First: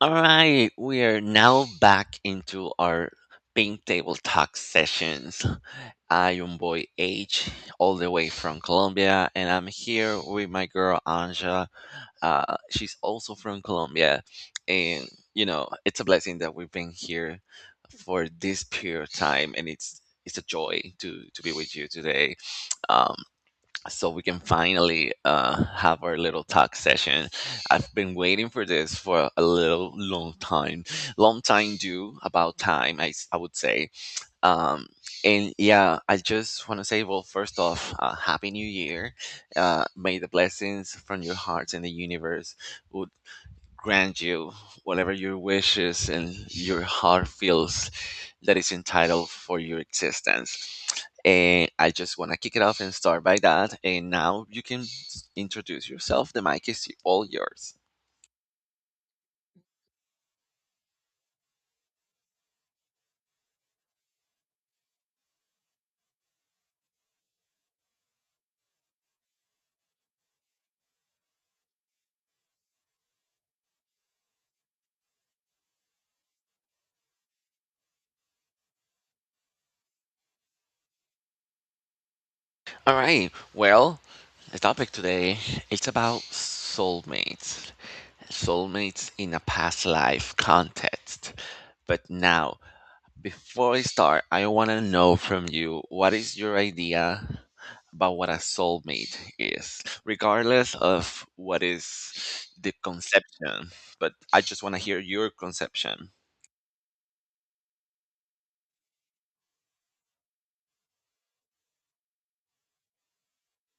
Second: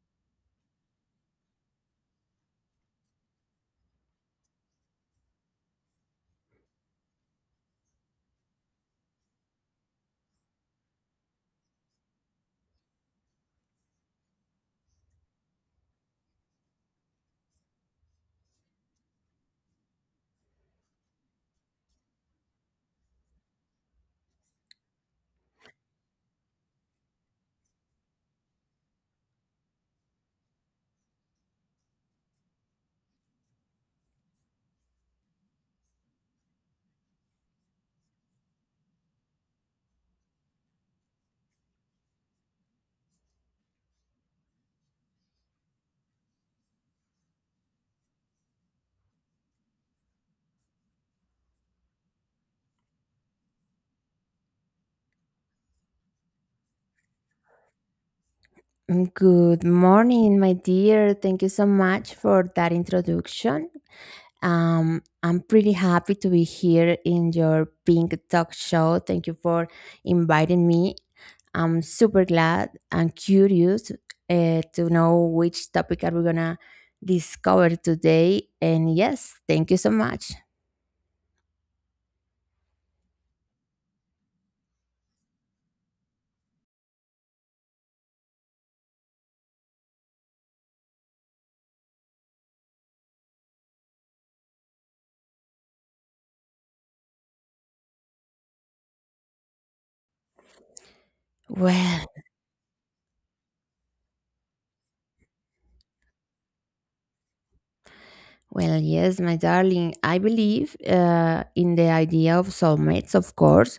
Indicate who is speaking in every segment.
Speaker 1: All right, we are now back into our Pink Table Talk sessions. I am boy H, all the way from Colombia, and I'm here with my girl Anja. She's also from Colombia, and you know it's a blessing that we've been here for this period of time, and it's a joy to be with you today. Um, so we can finally have our little talk session. I've been waiting for this for a little long time due about time, I would say. Um, and yeah, I just want to say, well, first off, happy New Year! May the blessings from your hearts and the universe would grant you whatever your wishes and your heart feels that is entitled for your existence. And I just want to kick it off and start by that. And now you can introduce yourself. The mic is all yours.
Speaker 2: Good morning, my dear. Thank you so much for that introduction. I'm pretty happy to be here in your Pink Talk show. Thank you for inviting me. I'm super glad and curious to know which topic are we gonna discover today. And yes, thank you so much.
Speaker 1: All right. Well, the topic today, it's about soulmates. Soulmates in a past life context. But now, before I start, I want to know from you what is your idea about what a soulmate is, regardless of what is
Speaker 2: Well,
Speaker 1: the conception. But I just want to hear your conception.
Speaker 2: Well, yes, my darling, I believe in the idea of soulmates, of course.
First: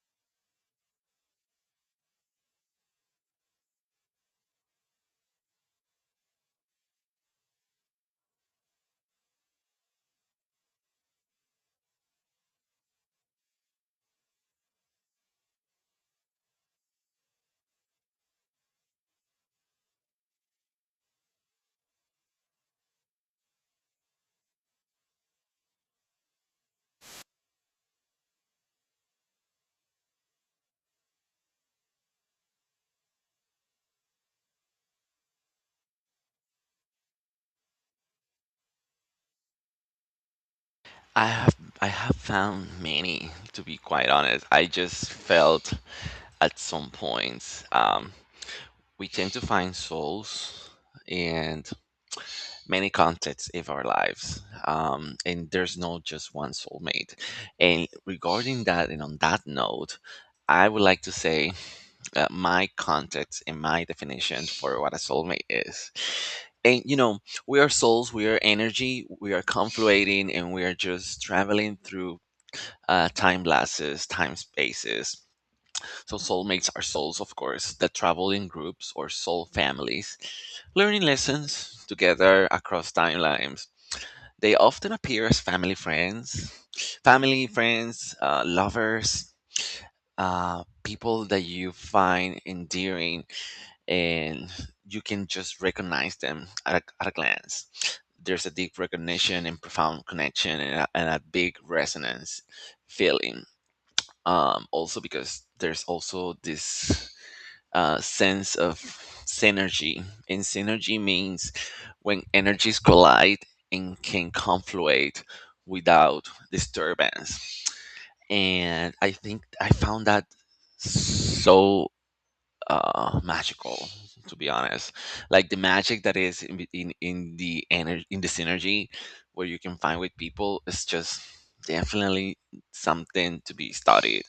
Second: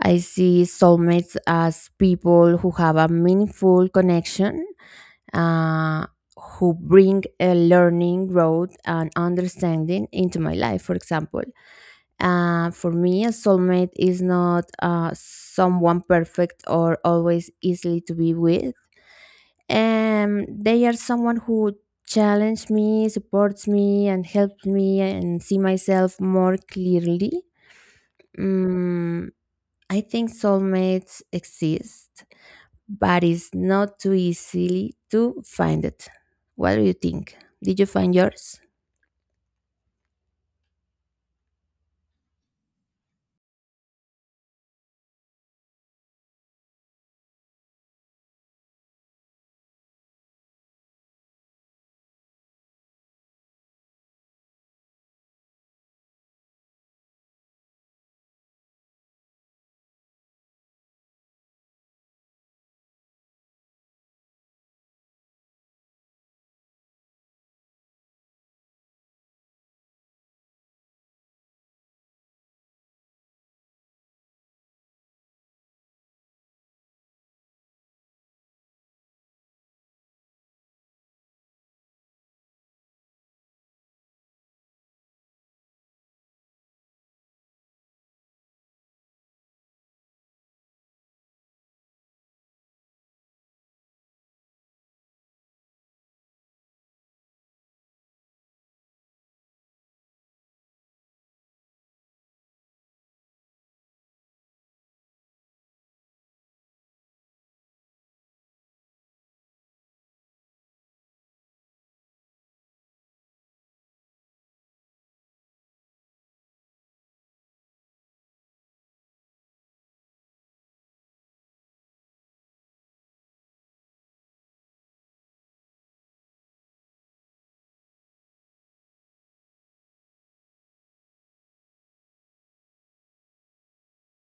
Speaker 2: I see soulmates as people who have a meaningful connection, uh, who bring a learning, growth, and understanding into my life, for example. For me, a soulmate is not someone perfect or always easily to be with, they are someone who challenge me, supports me, and helps me and see myself more clearly. mm, I think soulmates exist, but it's not too easy to find it. What do you think? Did you find yours?
Speaker 1: I have I have found many, to be quite honest. I just felt at some points, we tend to find souls, and many contexts of our lives, and there's not just one soulmate. And regarding that, and on that note, I would like to say my context and my definition for what a soulmate is. And you know, we are souls, we are energy, we are confluating, and we are just traveling through time lapses, time spaces. So soulmates are souls, of course, that travel in groups or soul families, learning lessons together across timelines. They often appear as family friends, lovers, people that you find endearing, and you can just recognize them at a glance. There's a deep recognition and profound connection, and a big resonance feeling, also because there's also this sense of synergy. And synergy means when energies collide and can confluate without disturbance. And I think I found that so magical, to be honest. Like the magic that is in the energy, in the synergy where you can find with people, is just definitely something to be studied.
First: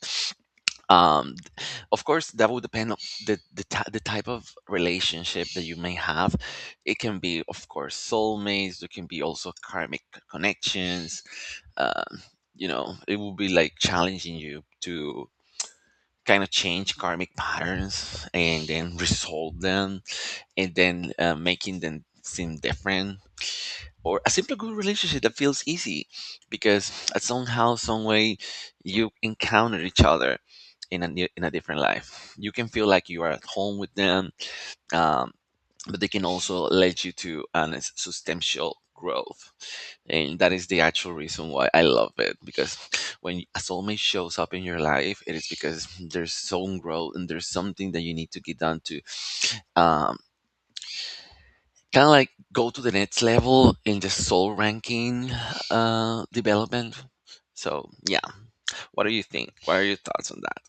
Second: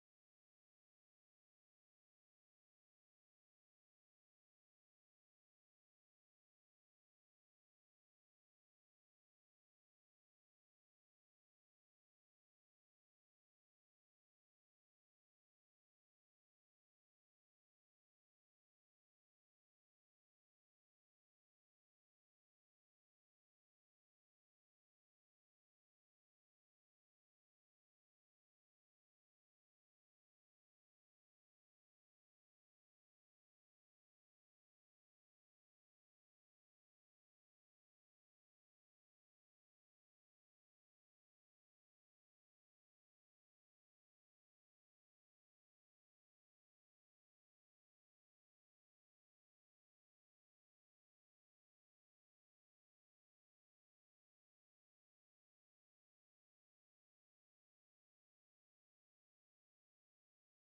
Speaker 1: Of course that would depend on the type of relationship that you may have. It can be, of course, soulmates. There can be also karmic connections. Um you know, it will be like challenging you to kind of change karmic patterns and then resolve them, and then making them seem different. Or a simple good relationship that feels easy, because at somehow some way you encounter each other in a different life. You can feel like you are at home with them. Um, but they can also lead you to an substantial growth. And that is the actual reason why I love it, because when a soulmate shows up in your life, it is because there's some growth and there's something that you need to get done to um, kind of like go to the next level in the soul ranking development. So yeah, what do you think? What are your thoughts on that?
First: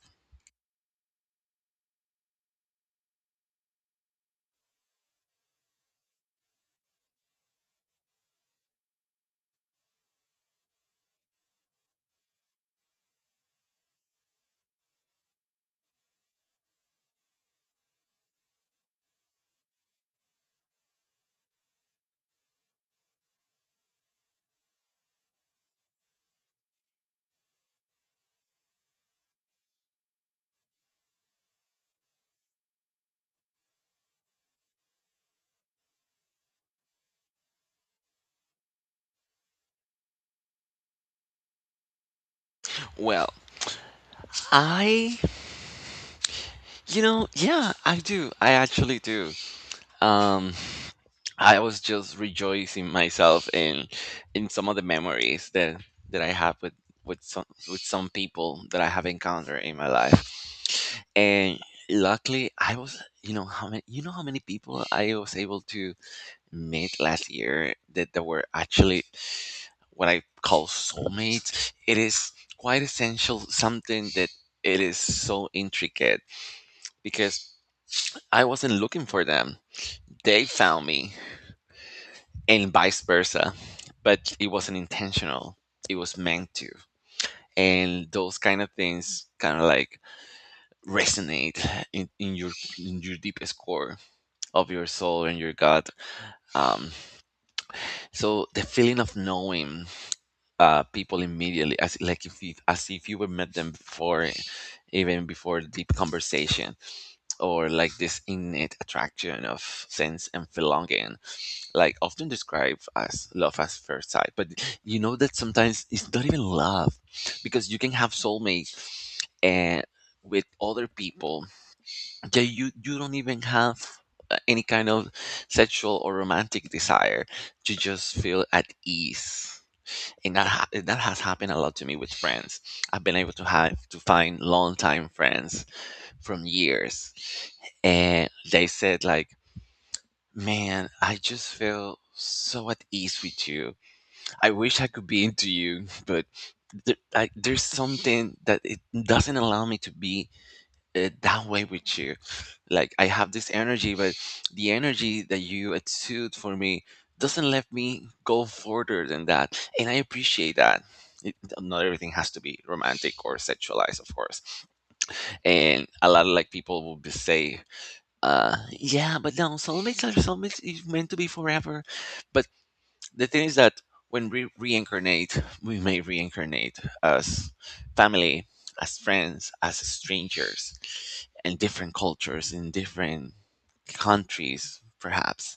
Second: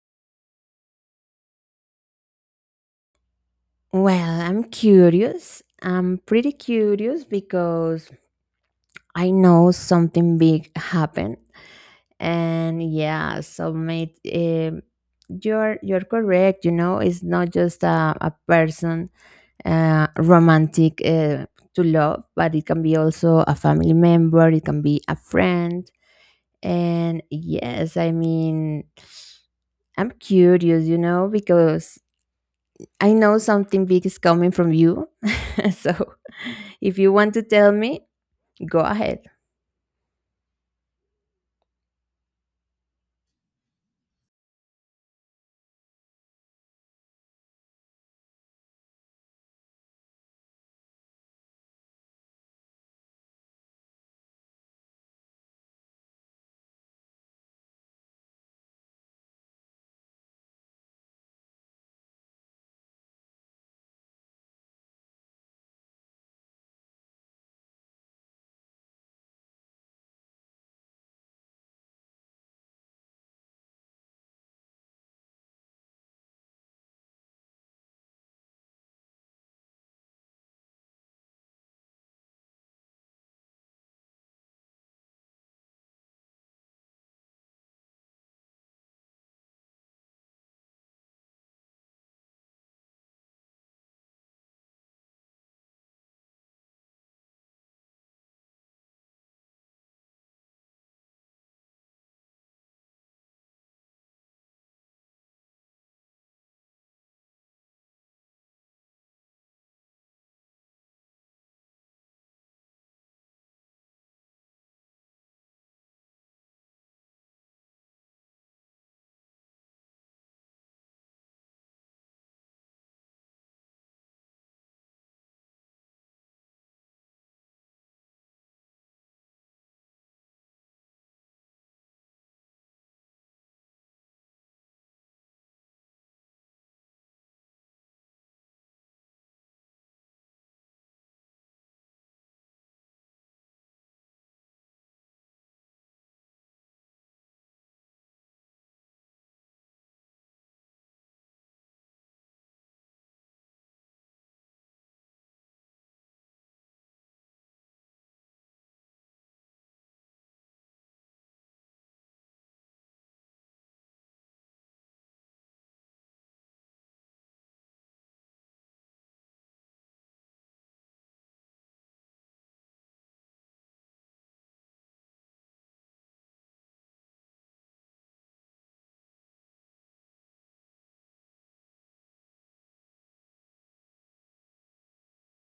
Speaker 2: Well, I'm curious, I'm pretty curious because I know something big happened. And yeah, so mate you're correct, you know, it's not just a person, romantic to love, but it can be also a family member, it can be a friend. And yes, I mean, I'm curious, you know, because I know something big is coming from you. So if you want to tell me, go ahead.
Speaker 1: Well, I, yeah, I do. I actually do. Um, I was just rejoicing myself in some of the memories that I have with some with some people that I have encountered in my life, and luckily I was you know how many, you know how many people I was able to made last year that were actually what I call soulmates. It is quite essential, something that it is so intricate, because I wasn't looking for them. They found me, and vice versa, but it wasn't intentional. It was meant to. And those kind of things kind of like resonate in, in your in your deepest core of your soul and your gut. Um, so the feeling of knowing people immediately, as if you were met them before, even before deep conversation, or like this innate attraction of sense and belonging, like often described as love at first sight. But you know that sometimes it's not even love, because you can have soulmates and with other people that you don't even have any kind of sexual or romantic desire. You just feel at ease, and that has happened a lot to me with friends. I've been able to have to find longtime friends from years, and they said like, "Man, I just feel so at ease with you. I wish I could be into you, but." There's something that it doesn't allow me to be that way with you. Like I have this energy, but the energy that you exude for me doesn't let me go further than that, and I appreciate that. Not everything has to be romantic or sexualized, of course. And a lot of like people will be say, "Yeah, but no, soulmates are soulmates. It's meant to be forever." But the thing is that when we reincarnate, we may reincarnate as family, as friends, as strangers, in different cultures, in different countries, perhaps,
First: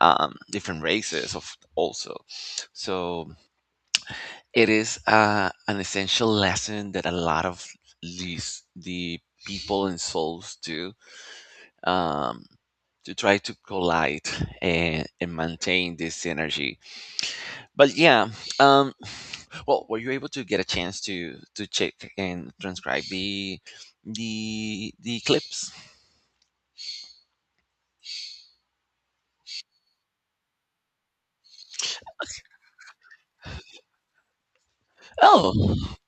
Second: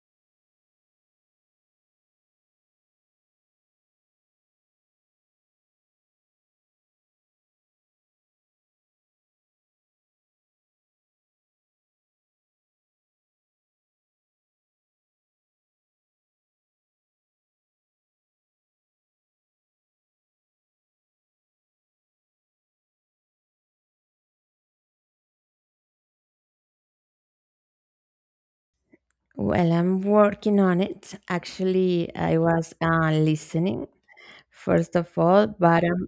Speaker 1: different races of also. So it is an essential lesson that a lot of the people and souls do um, to try to collide, and maintain this synergy. But yeah, um, well, were you able to get a chance to check and transcribe the clips?
Speaker 2: Well, I'm working on it, actually. I was listening first of all, but
Speaker 1: Oh,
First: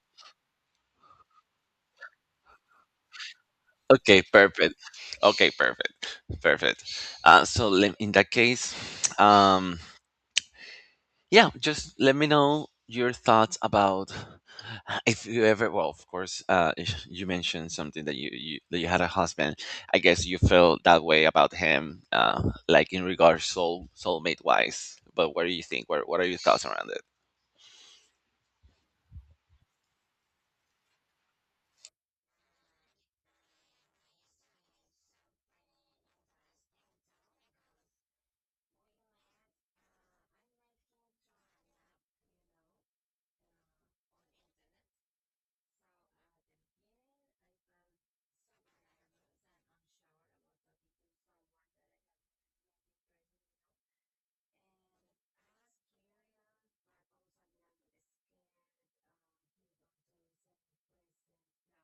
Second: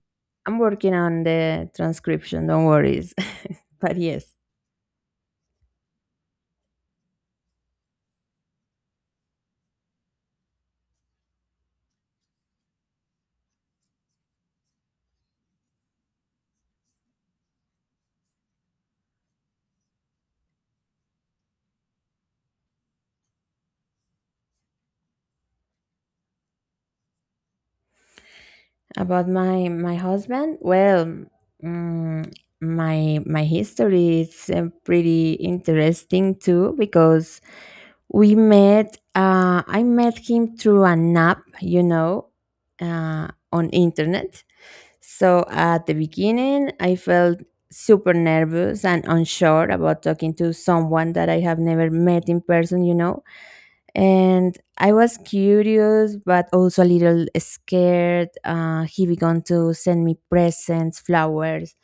Speaker 2: I'm working on the transcription, don't worry. But
Speaker 1: okay,
Speaker 2: yes.
Speaker 1: perfect. Okay, perfect, perfect. So in that case, um, yeah, just let me know your thoughts about if you ever, well, of course, if you mentioned something that you that you had a husband. I guess you felt that way about him, like in regards soulmate wise. But what do you think, what are your thoughts around it?
Speaker 2: About my my husband, well, mm, my my history is pretty interesting too, because we met. I met him through an app, you know, on internet. So at the beginning, I felt super nervous and unsure about talking to someone that I have never met in person, you know, and I was curious, but also a little scared. He began to send me presents, flowers.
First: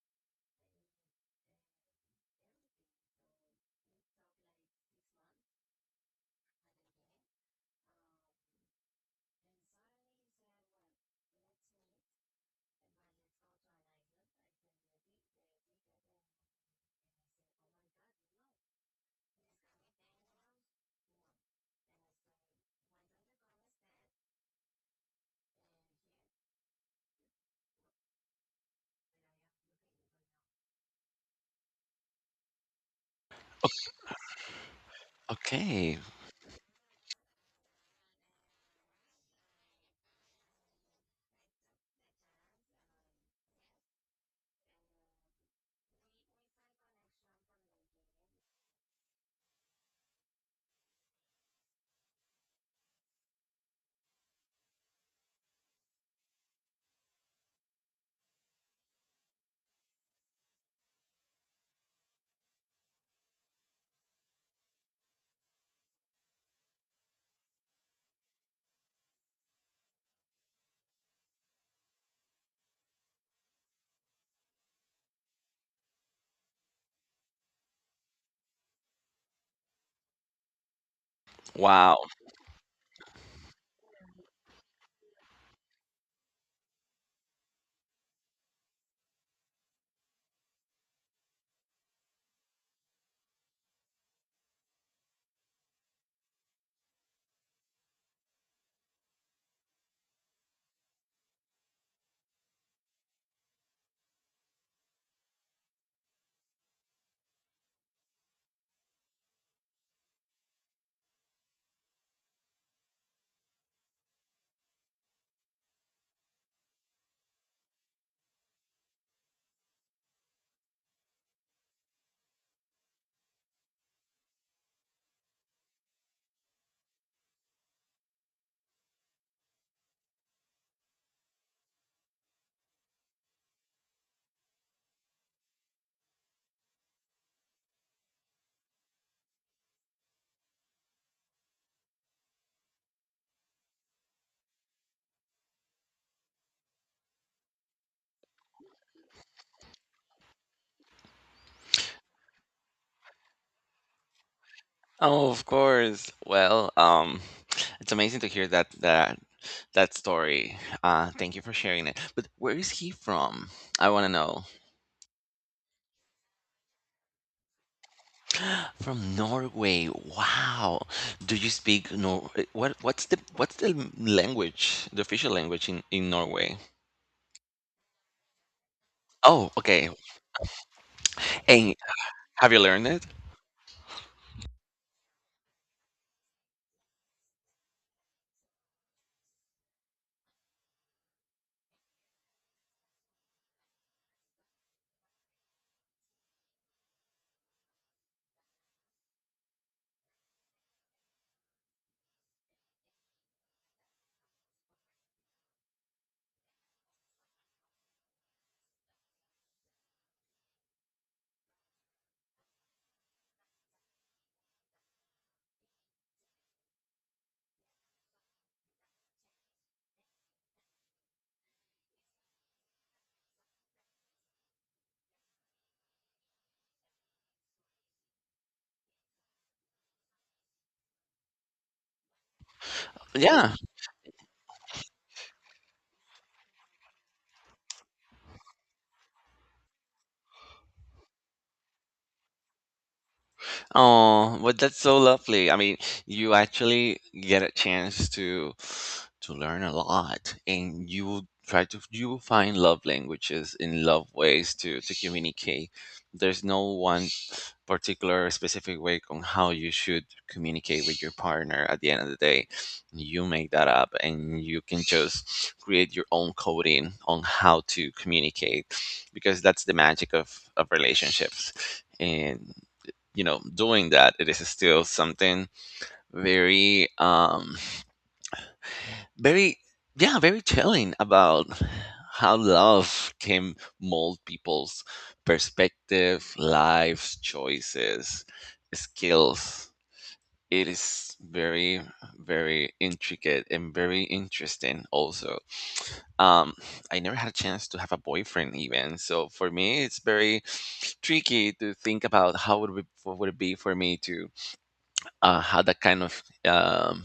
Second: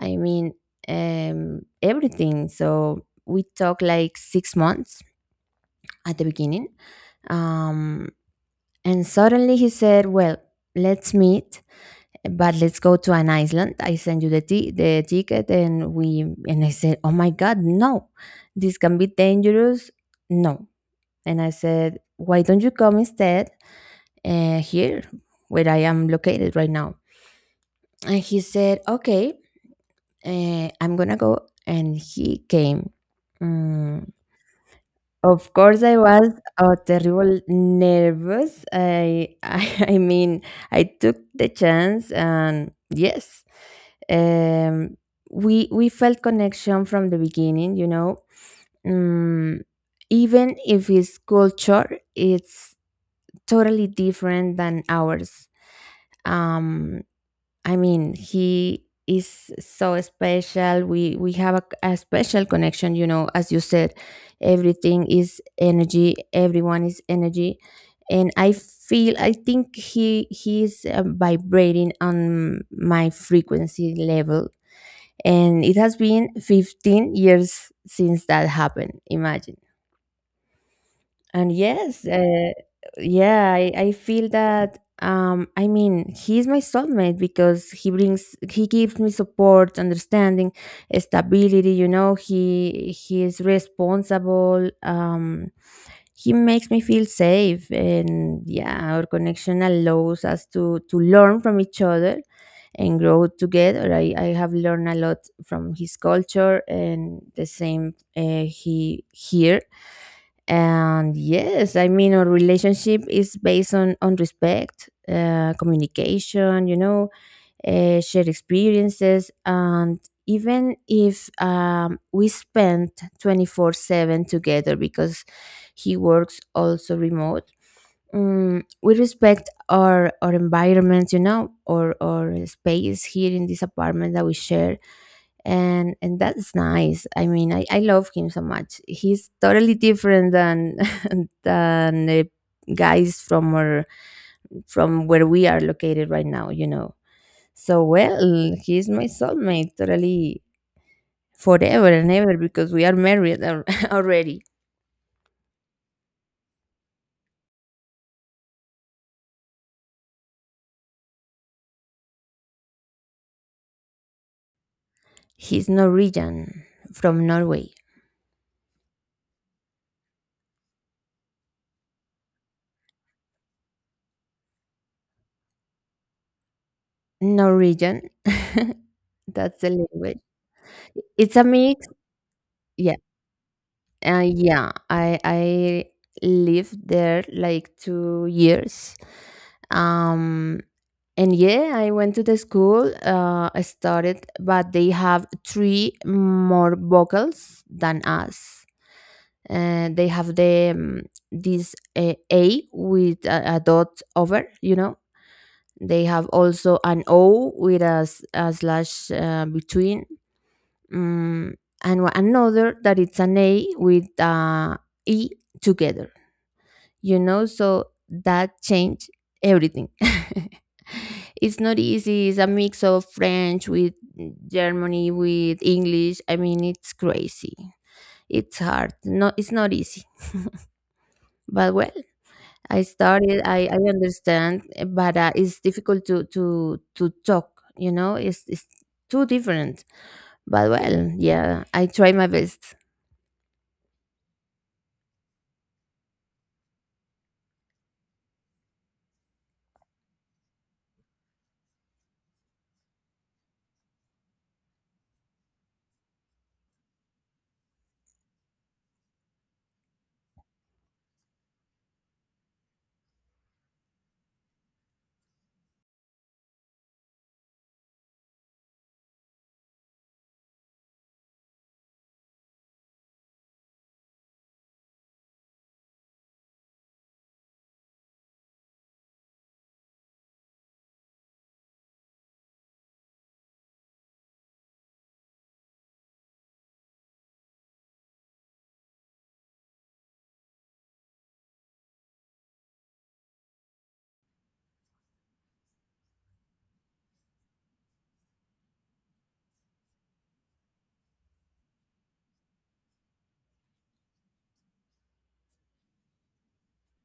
Speaker 2: I mean, everything. So we talked like 6 months at the beginning, um, and suddenly he said, "Well, let's meet." But let's go to an island. I send you the the ticket, and we, and I said, "Oh my God, no! This can be dangerous. No." And I said, "Why don't you come instead? Here where I am located right now." And he said, okay, I'm going to go. And he came. Mm, Of course, I
Speaker 1: Okay.
Speaker 2: was terrible nervous. I, I mean, I took the chance, and yes, um, we felt connection from the beginning. You know, mm, even if his culture, it's totally different than ours. Um, I mean, he is so special. We have a special connection, you know, as you said, everything is energy, everyone is energy. And I feel, I think he is vibrating on my frequency level, and it has been 15 years since that happened. Imagine. And
Speaker 1: Wow.
Speaker 2: yes, yeah, I feel that. I mean, he's my soulmate because he brings, he gives me support, understanding, stability. You know, he is responsible. He makes me feel safe, and yeah, our connection allows us to learn from each other and grow together. I have learned a lot from his culture, and the same he here. And yes, I mean, our relationship is based on respect, communication, you know, shared experiences, and even if we spend 24/7 together because he works also remote, we respect our environment, you know, or our space here in this apartment that we share. And that's nice. I mean, I love him so much. He's totally different than than the guys from our, from where we are located right now, you know. So well, he's my soulmate totally, forever and ever, because we are married already.
Speaker 1: Oh, of course. Well, it's amazing to hear that story. Thank you for sharing it. But where is he from? I want to know.
Speaker 2: He's Norwegian, from Norway.
Speaker 1: From Norway. Wow. Do you speak Nor what what's the language, the official language in Norway?
Speaker 2: Norwegian.
Speaker 1: Oh,
Speaker 2: That's the
Speaker 1: okay.
Speaker 2: language. It's a
Speaker 1: And
Speaker 2: mix.
Speaker 1: have you learned
Speaker 2: Yeah.
Speaker 1: it?
Speaker 2: Yeah. I lived there like 2 years. Um and yeah, I went to the school. I started, but they have three more vocals than us. And they have the this A with a dot over. You know, they have also an O with a, a slash between, mm, and another that it's an A with E together, you know? So that changed everything. It's not easy. It's a mix of French with Germany, with English. I mean, it's crazy. It's hard. No, it's not easy. But well, I started.
Speaker 1: Yeah.
Speaker 2: I understand, eh, but it's difficult to to talk. You know, it's too different. But well, yeah, I try my best.
Speaker 1: Oh, but that's so lovely. I mean, you actually get a chance to learn a lot, and you will find love languages in love ways to communicate. There's no one particular specific way on how you should communicate with your partner. At the end of the day, you make that up, and you can just create your own coding on how to communicate, because that's the magic of relationships. And you know, doing that, it is still something very, very, yeah, very chilling about how love can mold people's perspective, lives, choices, skills. It is very, very intricate, and very interesting also. um I never had a chance to have a boyfriend, even so. For me, it's very tricky to think about what would it be for me to had that kind of um,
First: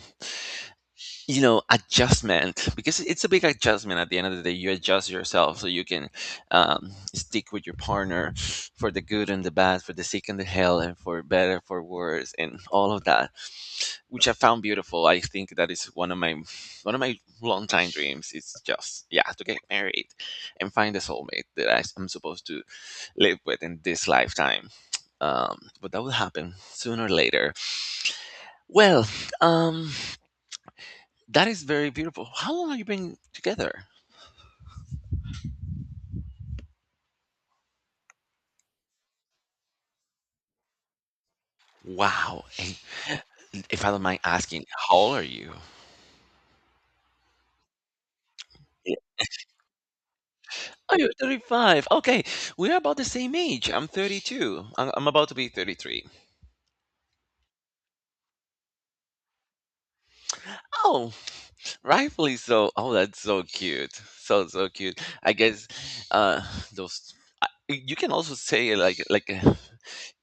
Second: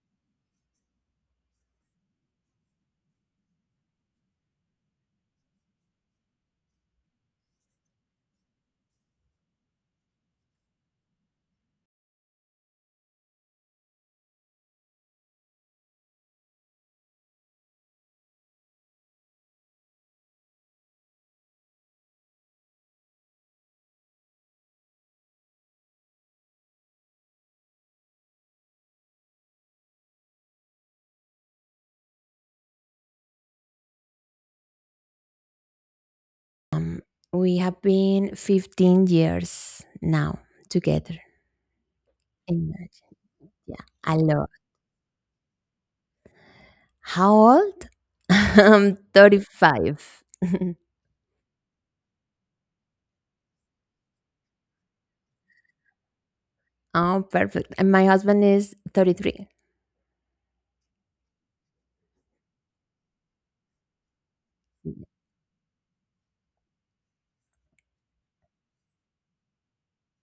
Speaker 1: you know adjustment, because it's a big adjustment. At the end of the day, you adjust yourself so you can stick with your partner, for the good and the bad, for the sick and the hell, and for better for worse, and all of that, which I found beautiful. I think that is one of my long time dreams. It's just, yeah, to get married and find the soulmate that I'm supposed to live with in this lifetime. But that will happen sooner or later. Well, um, that is very beautiful. How long have you been together?
Speaker 2: Um, We have been 15 years now together.
Speaker 1: Wow. And
Speaker 2: Imagine. Yeah,
Speaker 1: if I don't
Speaker 2: a
Speaker 1: mind
Speaker 2: lot.
Speaker 1: asking, how old are you?
Speaker 2: How old?
Speaker 1: Yeah.
Speaker 2: I'm 35.
Speaker 1: Oh, you're 35. Okay. We're about the same age. I'm 32. I'm about to be 33.
Speaker 2: Oh, perfect. And my husband is 33.
Speaker 1: Oh, rightfully so. Oh, that's so cute. So, so cute. I guess uh, those. I- You can also say like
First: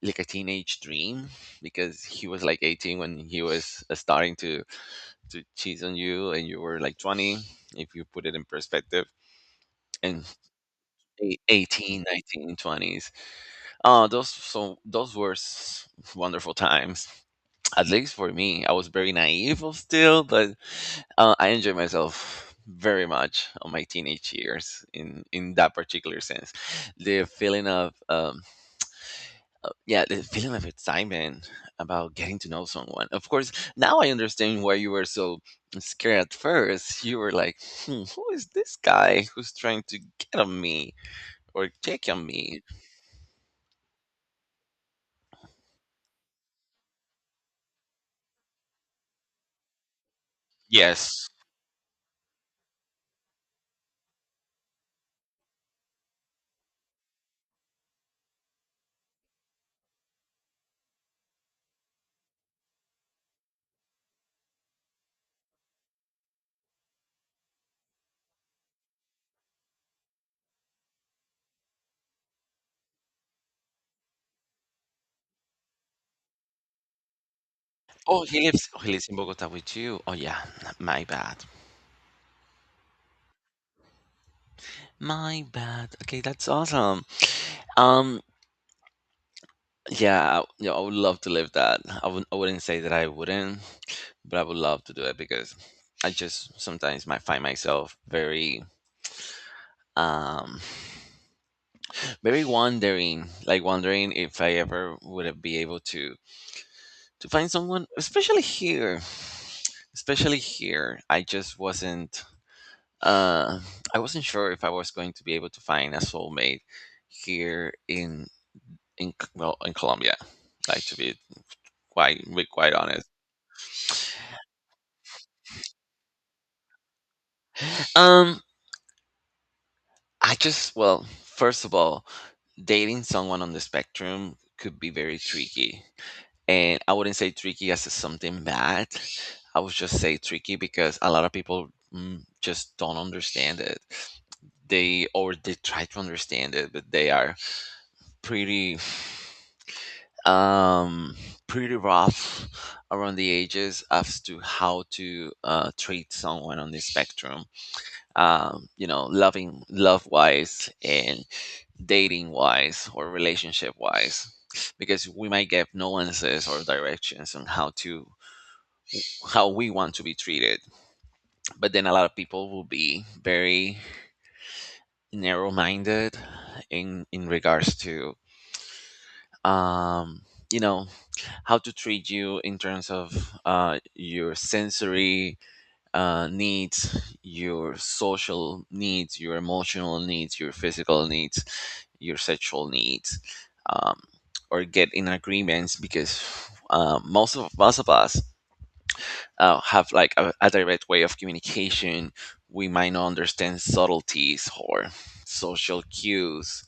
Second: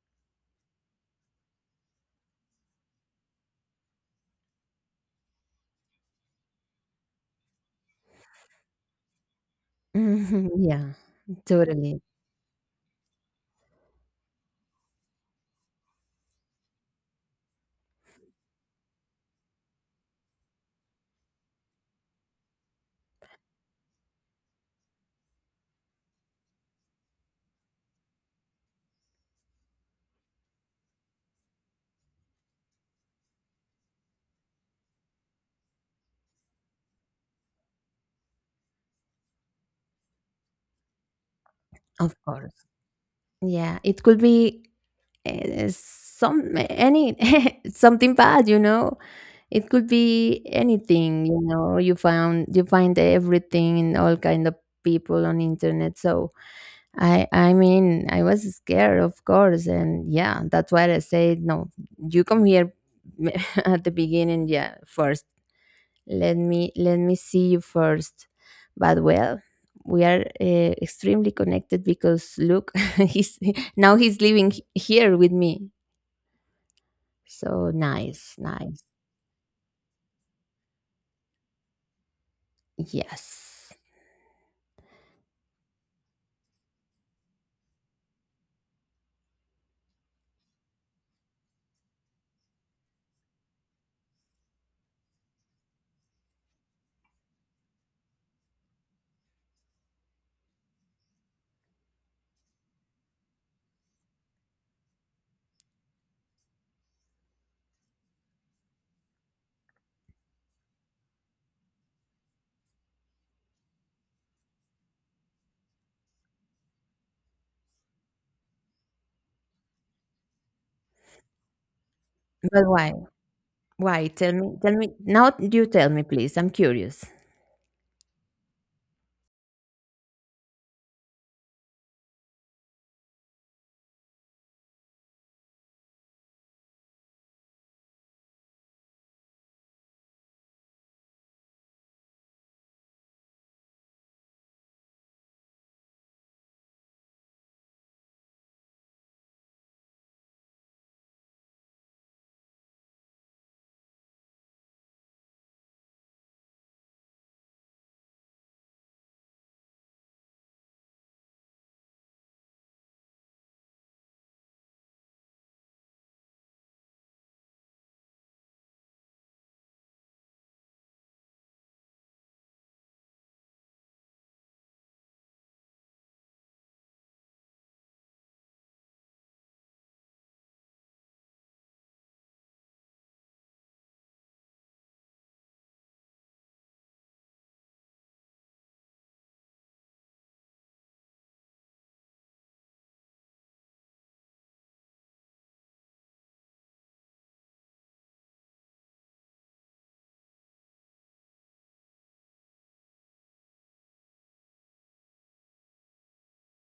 Speaker 1: like a teenage dream, because he was like 18 when he was starting to cheat on you and you were like 20, if you put it in perspective. In
Speaker 2: Mhm. Yeah, totally.
Speaker 1: 18 19, twenties. Those, so those were wonderful times. At least for me, I was very naive of still, but I enjoyed myself very much on my teenage years in that particular sense. The feeling of, yeah, the feeling of excitement about getting to know someone, of course. Now I understand why you were so scared at first. You were like, "Hmm, who is this guy who's trying to get on me or check
Speaker 2: Of
Speaker 1: on
Speaker 2: course.
Speaker 1: me?"
Speaker 2: Yeah, it could be some, any something bad, you know. It could be anything,
Speaker 1: Yes.
Speaker 2: you know. You find everything in all kind of people on internet. So I mean, I was scared, of course, and yeah, that's why I said no. You come here at the beginning, yeah, first. Let me see you first. But well, we are extremely connected because look, he's, now he's living here with me. So
Speaker 1: Oh,
Speaker 2: nice,
Speaker 1: he lives oh,
Speaker 2: nice.
Speaker 1: he lives in Bogota with you. Oh yeah, my bad.
Speaker 2: Yes.
Speaker 1: My bad. Okay, that's awesome. Um yeah, yeah, I would love to live that. I wouldn't say that I wouldn't, but I would love to do it because I just sometimes might find myself very um very wondering, like wondering if I ever would be able to find someone, especially here. Especially here. I just wasn't uh, I wasn't sure if I was going to be able to find a soulmate here in well in Colombia. Like to be
Speaker 2: But
Speaker 1: quite
Speaker 2: why?
Speaker 1: honest.
Speaker 2: Why? Tell me, tell me. Now you tell me, please. I'm curious.
Speaker 1: Um, I just well, first of all, dating someone on the spectrum could be very tricky, and I wouldn't say tricky as something bad. I would just say tricky because a lot of people just don't understand it. They or they try to understand it, but they are pretty. um, pretty rough around the edges as to how to treat someone on the spectrum. You know, loving, love wise, and dating wise, or relationship wise, because we might get nuances or directions on how to how we want to be treated. But then a lot of people will be very narrow minded in regards to um, you know how to treat you in terms of your sensory needs, your social needs, your emotional needs, your physical needs, your sexual needs, um, or get in agreements because most of us have like a direct way of communication. We might not understand subtleties or social cues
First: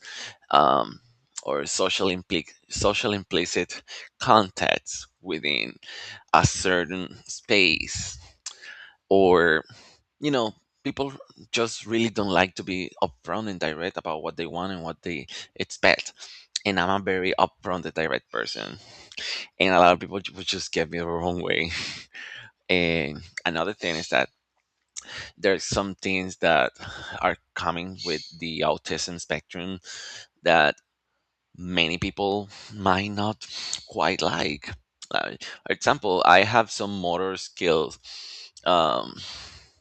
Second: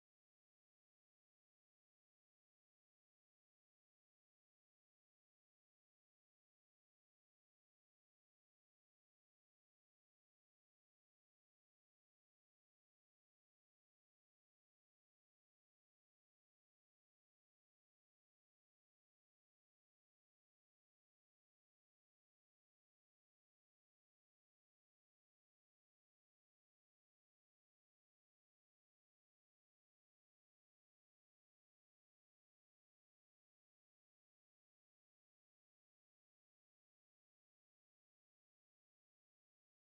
Speaker 1: um, or social implicit contacts within a certain space or you know people just really don't like to be upfront and direct about what they want and what they expect, and I'm a very upfront and direct person, and a lot of people would just get me the wrong way. And another thing is that there's some things that are coming with the autism spectrum that many people might not quite like. Uh, for example, I have some motor skills. Um,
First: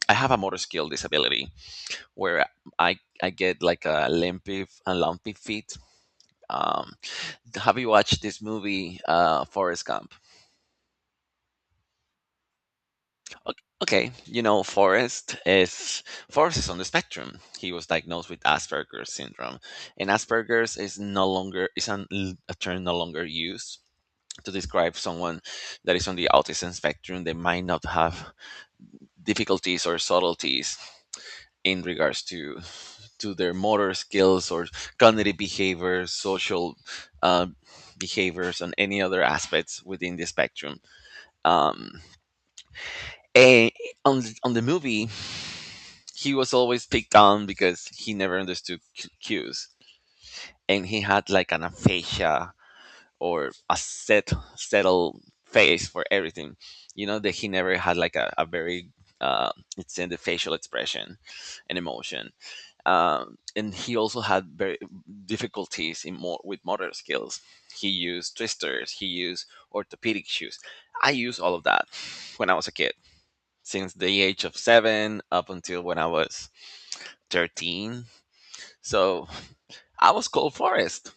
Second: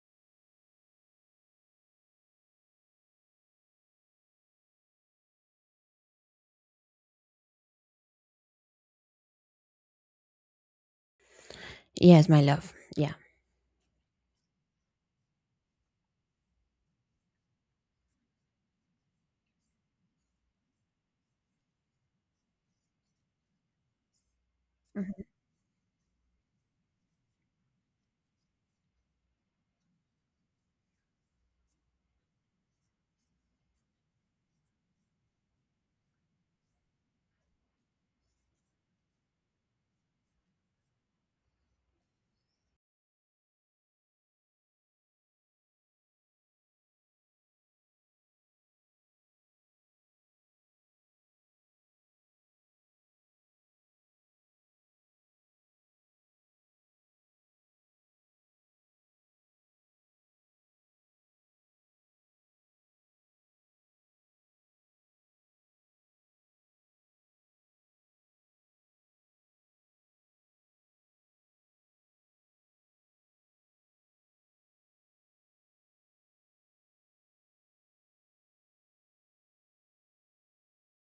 Speaker 1: I have a motor skill disability where I get like a lumpy feet. Um, have you watched this movie, Forrest Gump?
Speaker 2: Yes, my love. Yeah.
Speaker 1: O- Okay, you know Forrest is on the spectrum. He was diagnosed with Asperger's syndrome, and Asperger's is no longer a term no longer used to describe
Speaker 2: Mhm.
Speaker 1: someone that is on the autism spectrum. They might not have difficulties or subtleties in regards to their motor skills or cognitive behaviors, social uh, behaviors, and any other aspects within the spectrum. Um, and on the movie, he was always picked on because he never understood cues, and he had like an aphasia or a set settled face for everything. You know that he never had like a very uh, it's in the facial expression and emotion. And he also had very difficulties in more with motor skills. He used twisters. He used orthopedic shoes. I used all of that when I was a kid, since the age of seven up until when I was 13. So I was called Forrest.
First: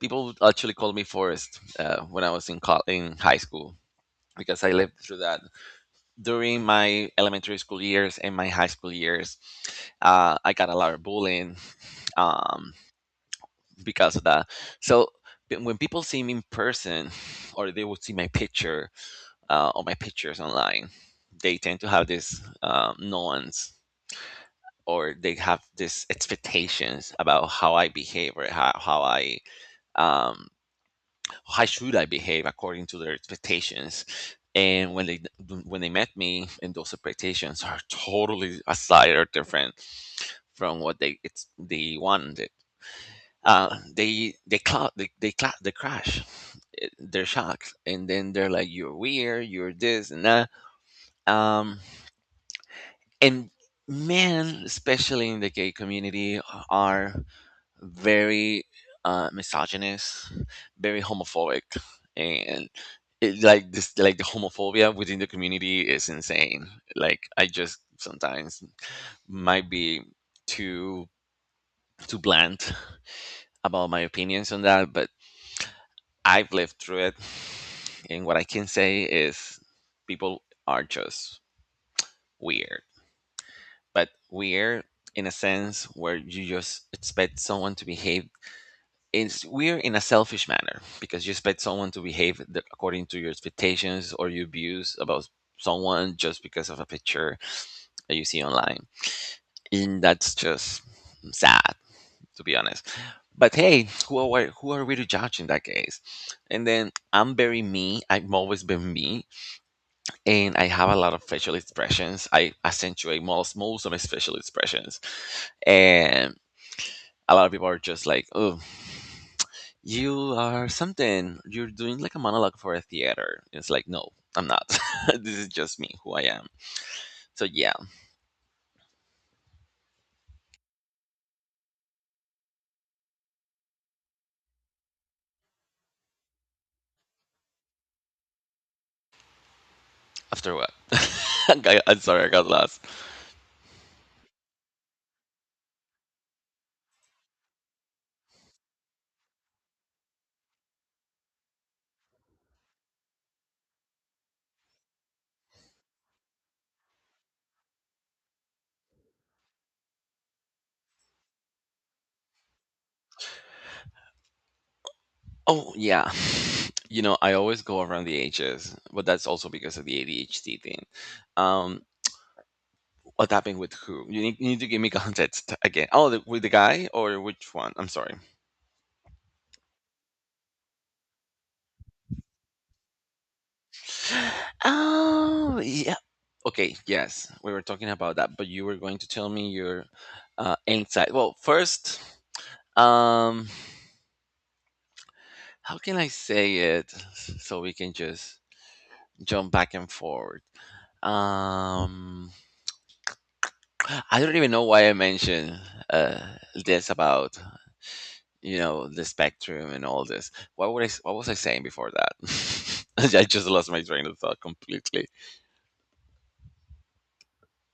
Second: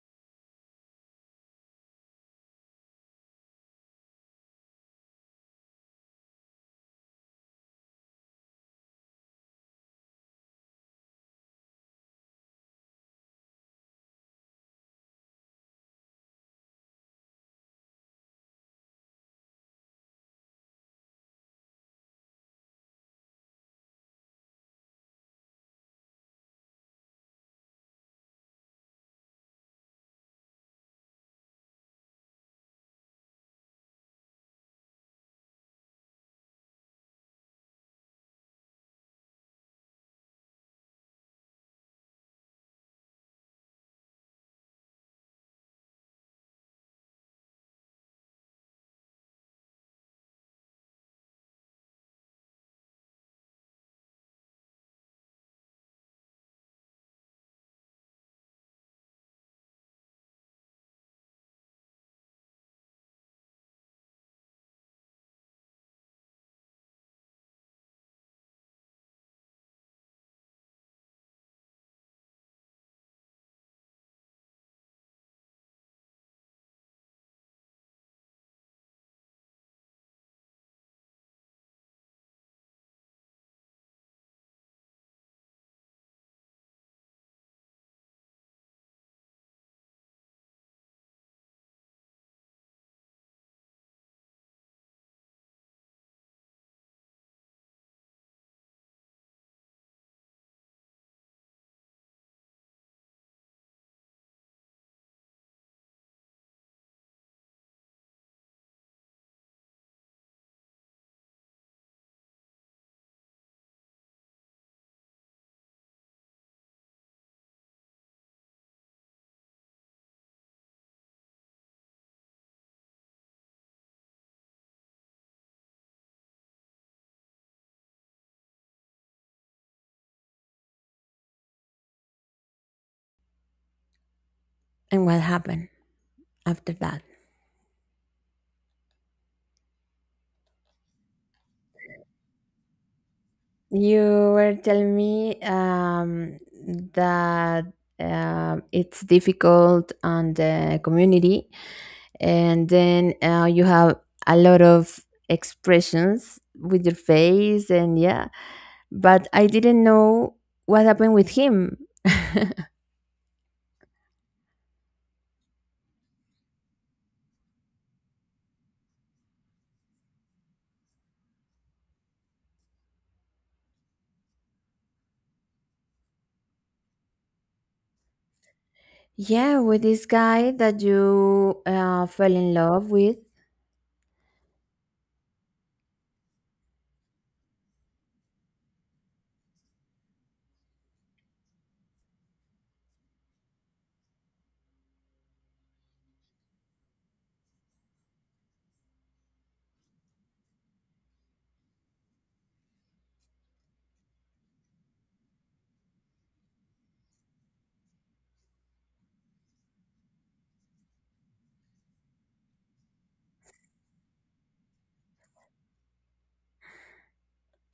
Speaker 1: People actually called me Forrest when I was in in high school, because I lived through that during my elementary school years and my high school years. I got a lot of bullying um, because of that. So but when people see me in person, or they would see my picture or my pictures online, they tend to have this nuance, or they have this expectations about how I behave or how I um, how should I behave according to their expectations? And when they met me, and those expectations are totally aside or different from what they wanted, they crash. They're shocked, and then they're like, "You're weird. You're this and that." Um, and men, especially in the gay community, are very misogynist, very homophobic, and like the homophobia within the community is insane. Like I just sometimes might be too too blunt about my opinions on that, but I've lived through it, and what I can say is people are just weird, but weird in a sense where you just expect someone to behave, it's weird in a selfish manner because you expect someone to behave according to your expectations or your views about someone just because of a picture that you see online, and that's just sad, to be honest. But hey, who are we to judge in that case? And then I'm very me, I've always been me, and I have a lot of facial expressions. I accentuate most of my facial expressions, and a lot of people are just like, "Oh, you are something. You're doing like a monologue for a theater." It's like, no, I'm not. This is just me, who I am. So yeah,
Speaker 2: And what happened after that?
Speaker 1: after what? I'm sorry, I got lost.
Speaker 2: You were telling me that, it's difficult on the community, and then you have a lot of expressions with your face, and yeah. But I didn't know what happened with him.
Speaker 1: Oh yeah. You know, I always go around the ages, but that's also because of the ADHD thing. Um, what happened with who? You need to give me context again. Oh, the, with the guy or which one? I'm sorry.
Speaker 2: Yeah, with this guy that you fell in love with.
Speaker 1: Oh, yeah. Okay, yes, we were talking about that, but you were going to tell me your insight. Well, first, um, how can I say it so we can just jump back and forward? Um, I don't even know why I mentioned uh, this about, you know, the spectrum and all this. What would I? What was I saying before that? I just lost my train of thought completely.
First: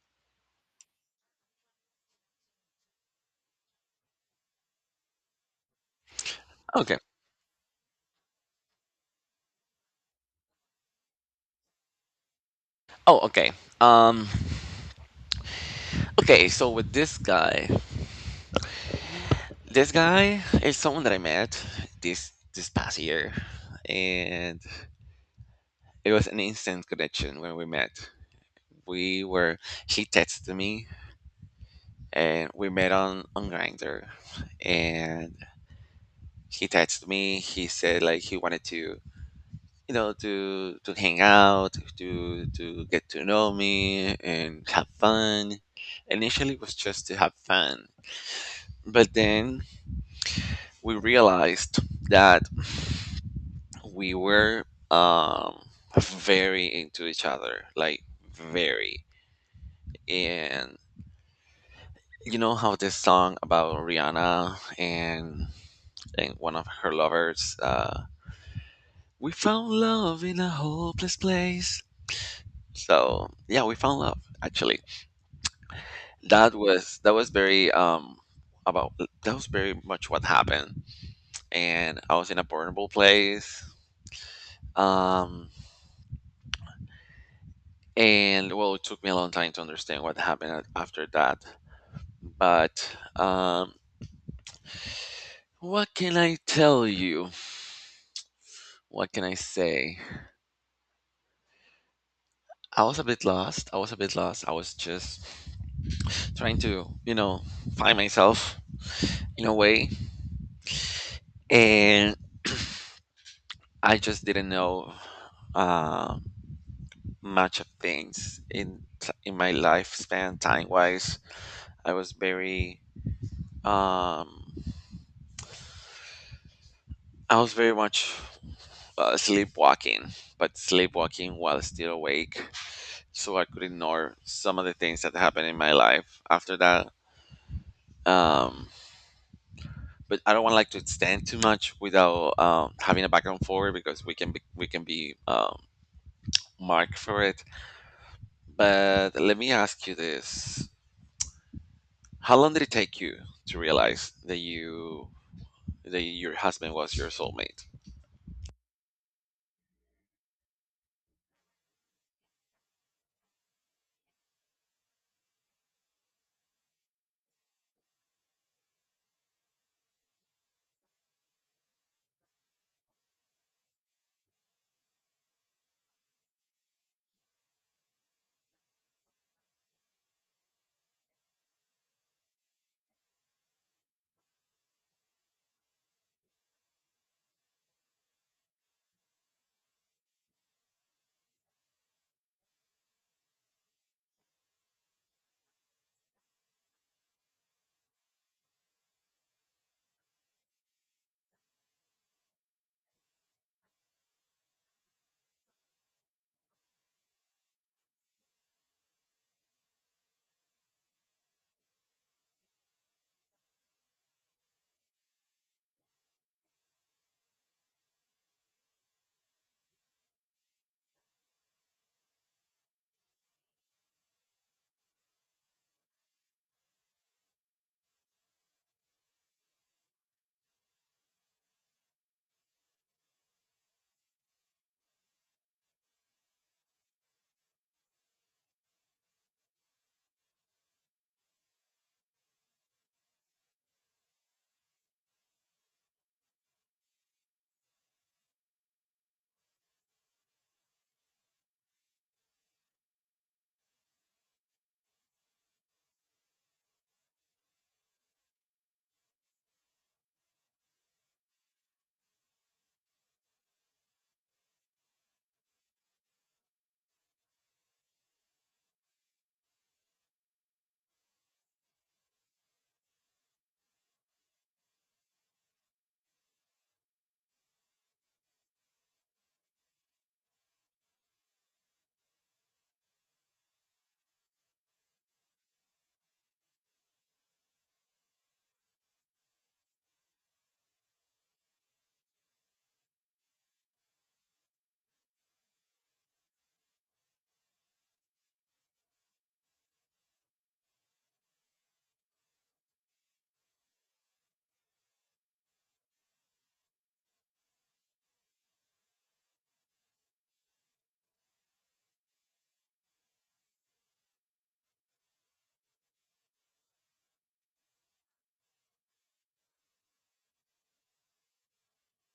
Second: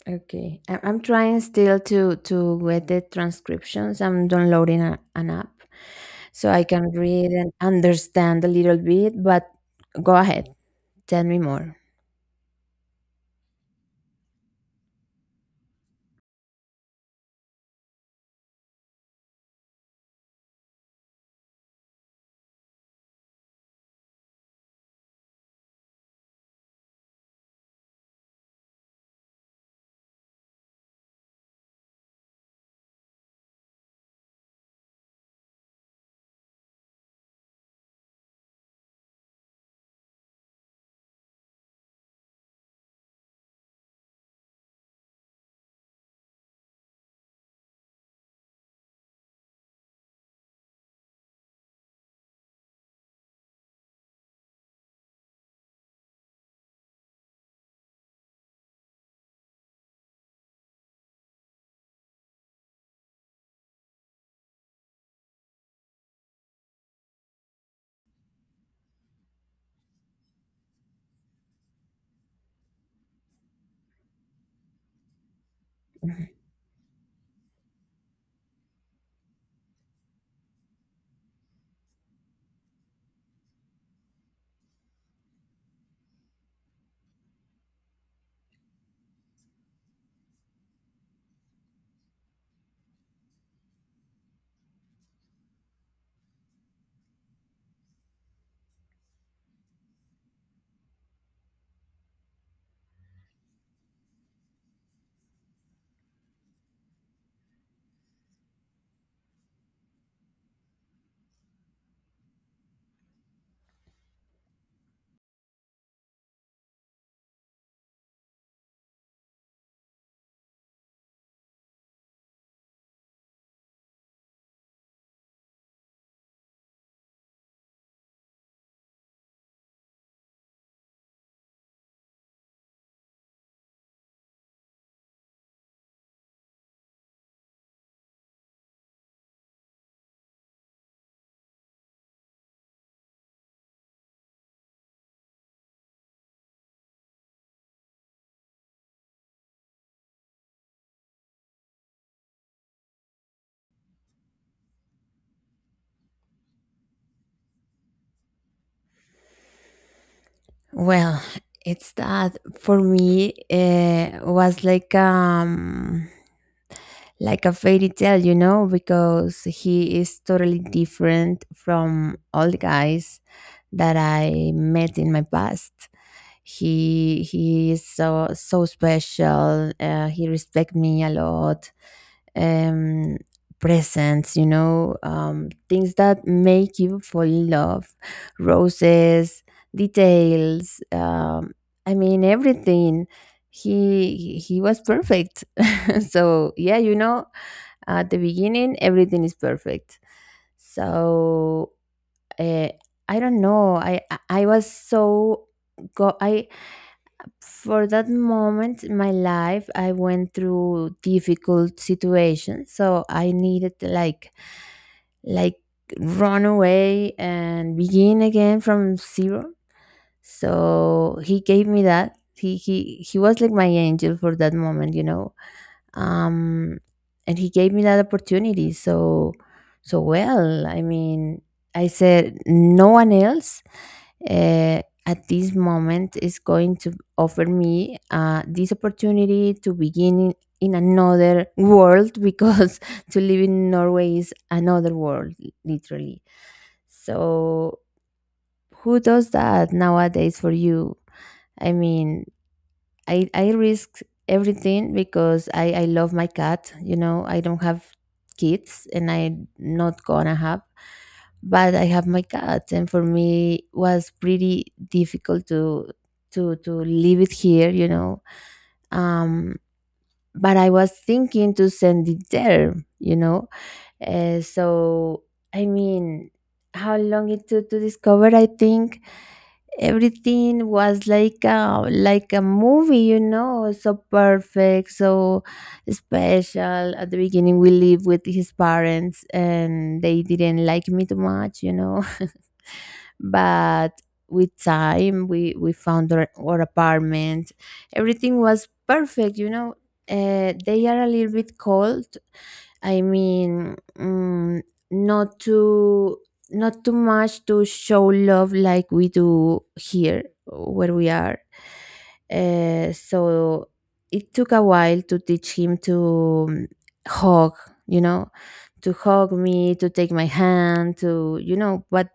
Speaker 2: Okay, I'm trying still to get the transcriptions. I'm downloading an app so I can
Speaker 1: Okay.
Speaker 2: read and understand a little bit. But go ahead, tell me more.
Speaker 1: Oh, okay. Um. Okay, so with this guy is someone that I met this past year, and it was an instant connection when we met. We were He texted me, and we met on Grinder, and he texted me. He said like he wanted to, you know, to hang out, to get to know me and have fun. Initially, it was just to have fun, but then we realized that we were um very into each other, like very. And you know how this song about Rihanna and one of her lovers, we found love in a hopeless place? So yeah, we found love actually. That was very about that was very much what happened, and I was in a vulnerable place. Um and well, it took me a long time to understand what happened after that. But what can I tell you? What can I say? I was a bit lost. I was a bit lost. I was just trying to, you know, find myself in a way, and I just didn't know um much of things in in my lifespan, time wise. I was very um, I was very much sleepwalking, but sleepwalking while still awake, so I could ignore some of the things that happened in my life after that. Um, but I don't want like to extend too much without having a back and forward because we can be marked for it. But let me ask you this: how long did it take you to realize that your husband was your soulmate?
Speaker 2: Well, it's that for me was like a fairy tale, you know, because he is totally different from all the guys that I met in my past. He is so so special. He respect me a lot. Um, presents, you know, things that make you fall in love, roses, details. I mean everything. He was perfect. So yeah, you know, at the beginning everything is perfect. So uh, I don't know. I I was so go. I, for that moment in my life, I went through difficult situations, so I needed to like like run away and begin again from zero. So he gave me that. He he was like my angel for that moment, you know, um, and he gave me that opportunity. So so well, I mean, I said no one else at this moment is going to offer me this opportunity to begin in another world, because to live in Norway is another world, li- literally. So who does that nowadays for you? I mean, I risk everything because I love my cat. You know, I don't have kids, and I'm not gonna have. But I have my cat, and for me it was pretty difficult to to leave it here. You know, um, but I was thinking to send it there. You know, so, I mean, how long it took to discover? I think everything was like a, like a movie, you know, so perfect, so special. At the beginning, we lived with his parents, and they didn't like me too much, you know, but. With time, we found our apartment. Everything was perfect, you know. They are a little bit cold, I mean, not too, not too much to show love like we do here where we are. So it took a while to teach him to hug, you know, to hug me, to take my hand, to, you know, but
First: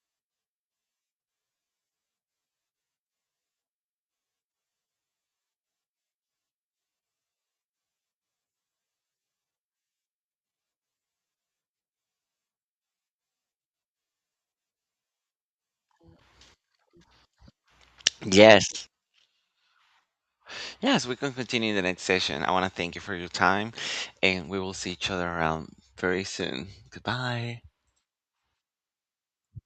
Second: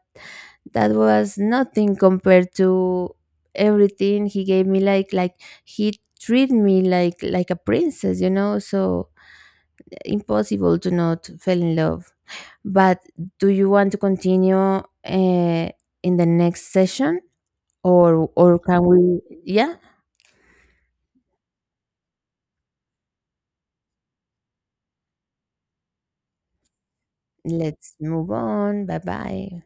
Speaker 2: that was nothing compared to everything he gave me. Like he treated me like a princess, you know, so impossible to not fall in love. But do you want to continue in the next session, or can
Speaker 1: Yes.
Speaker 2: we? Yeah,
Speaker 1: Yes, we can continue in the next session. I want to thank you for your time, and we will see each other around very soon. Goodbye.
Speaker 2: let's move on. Bye bye.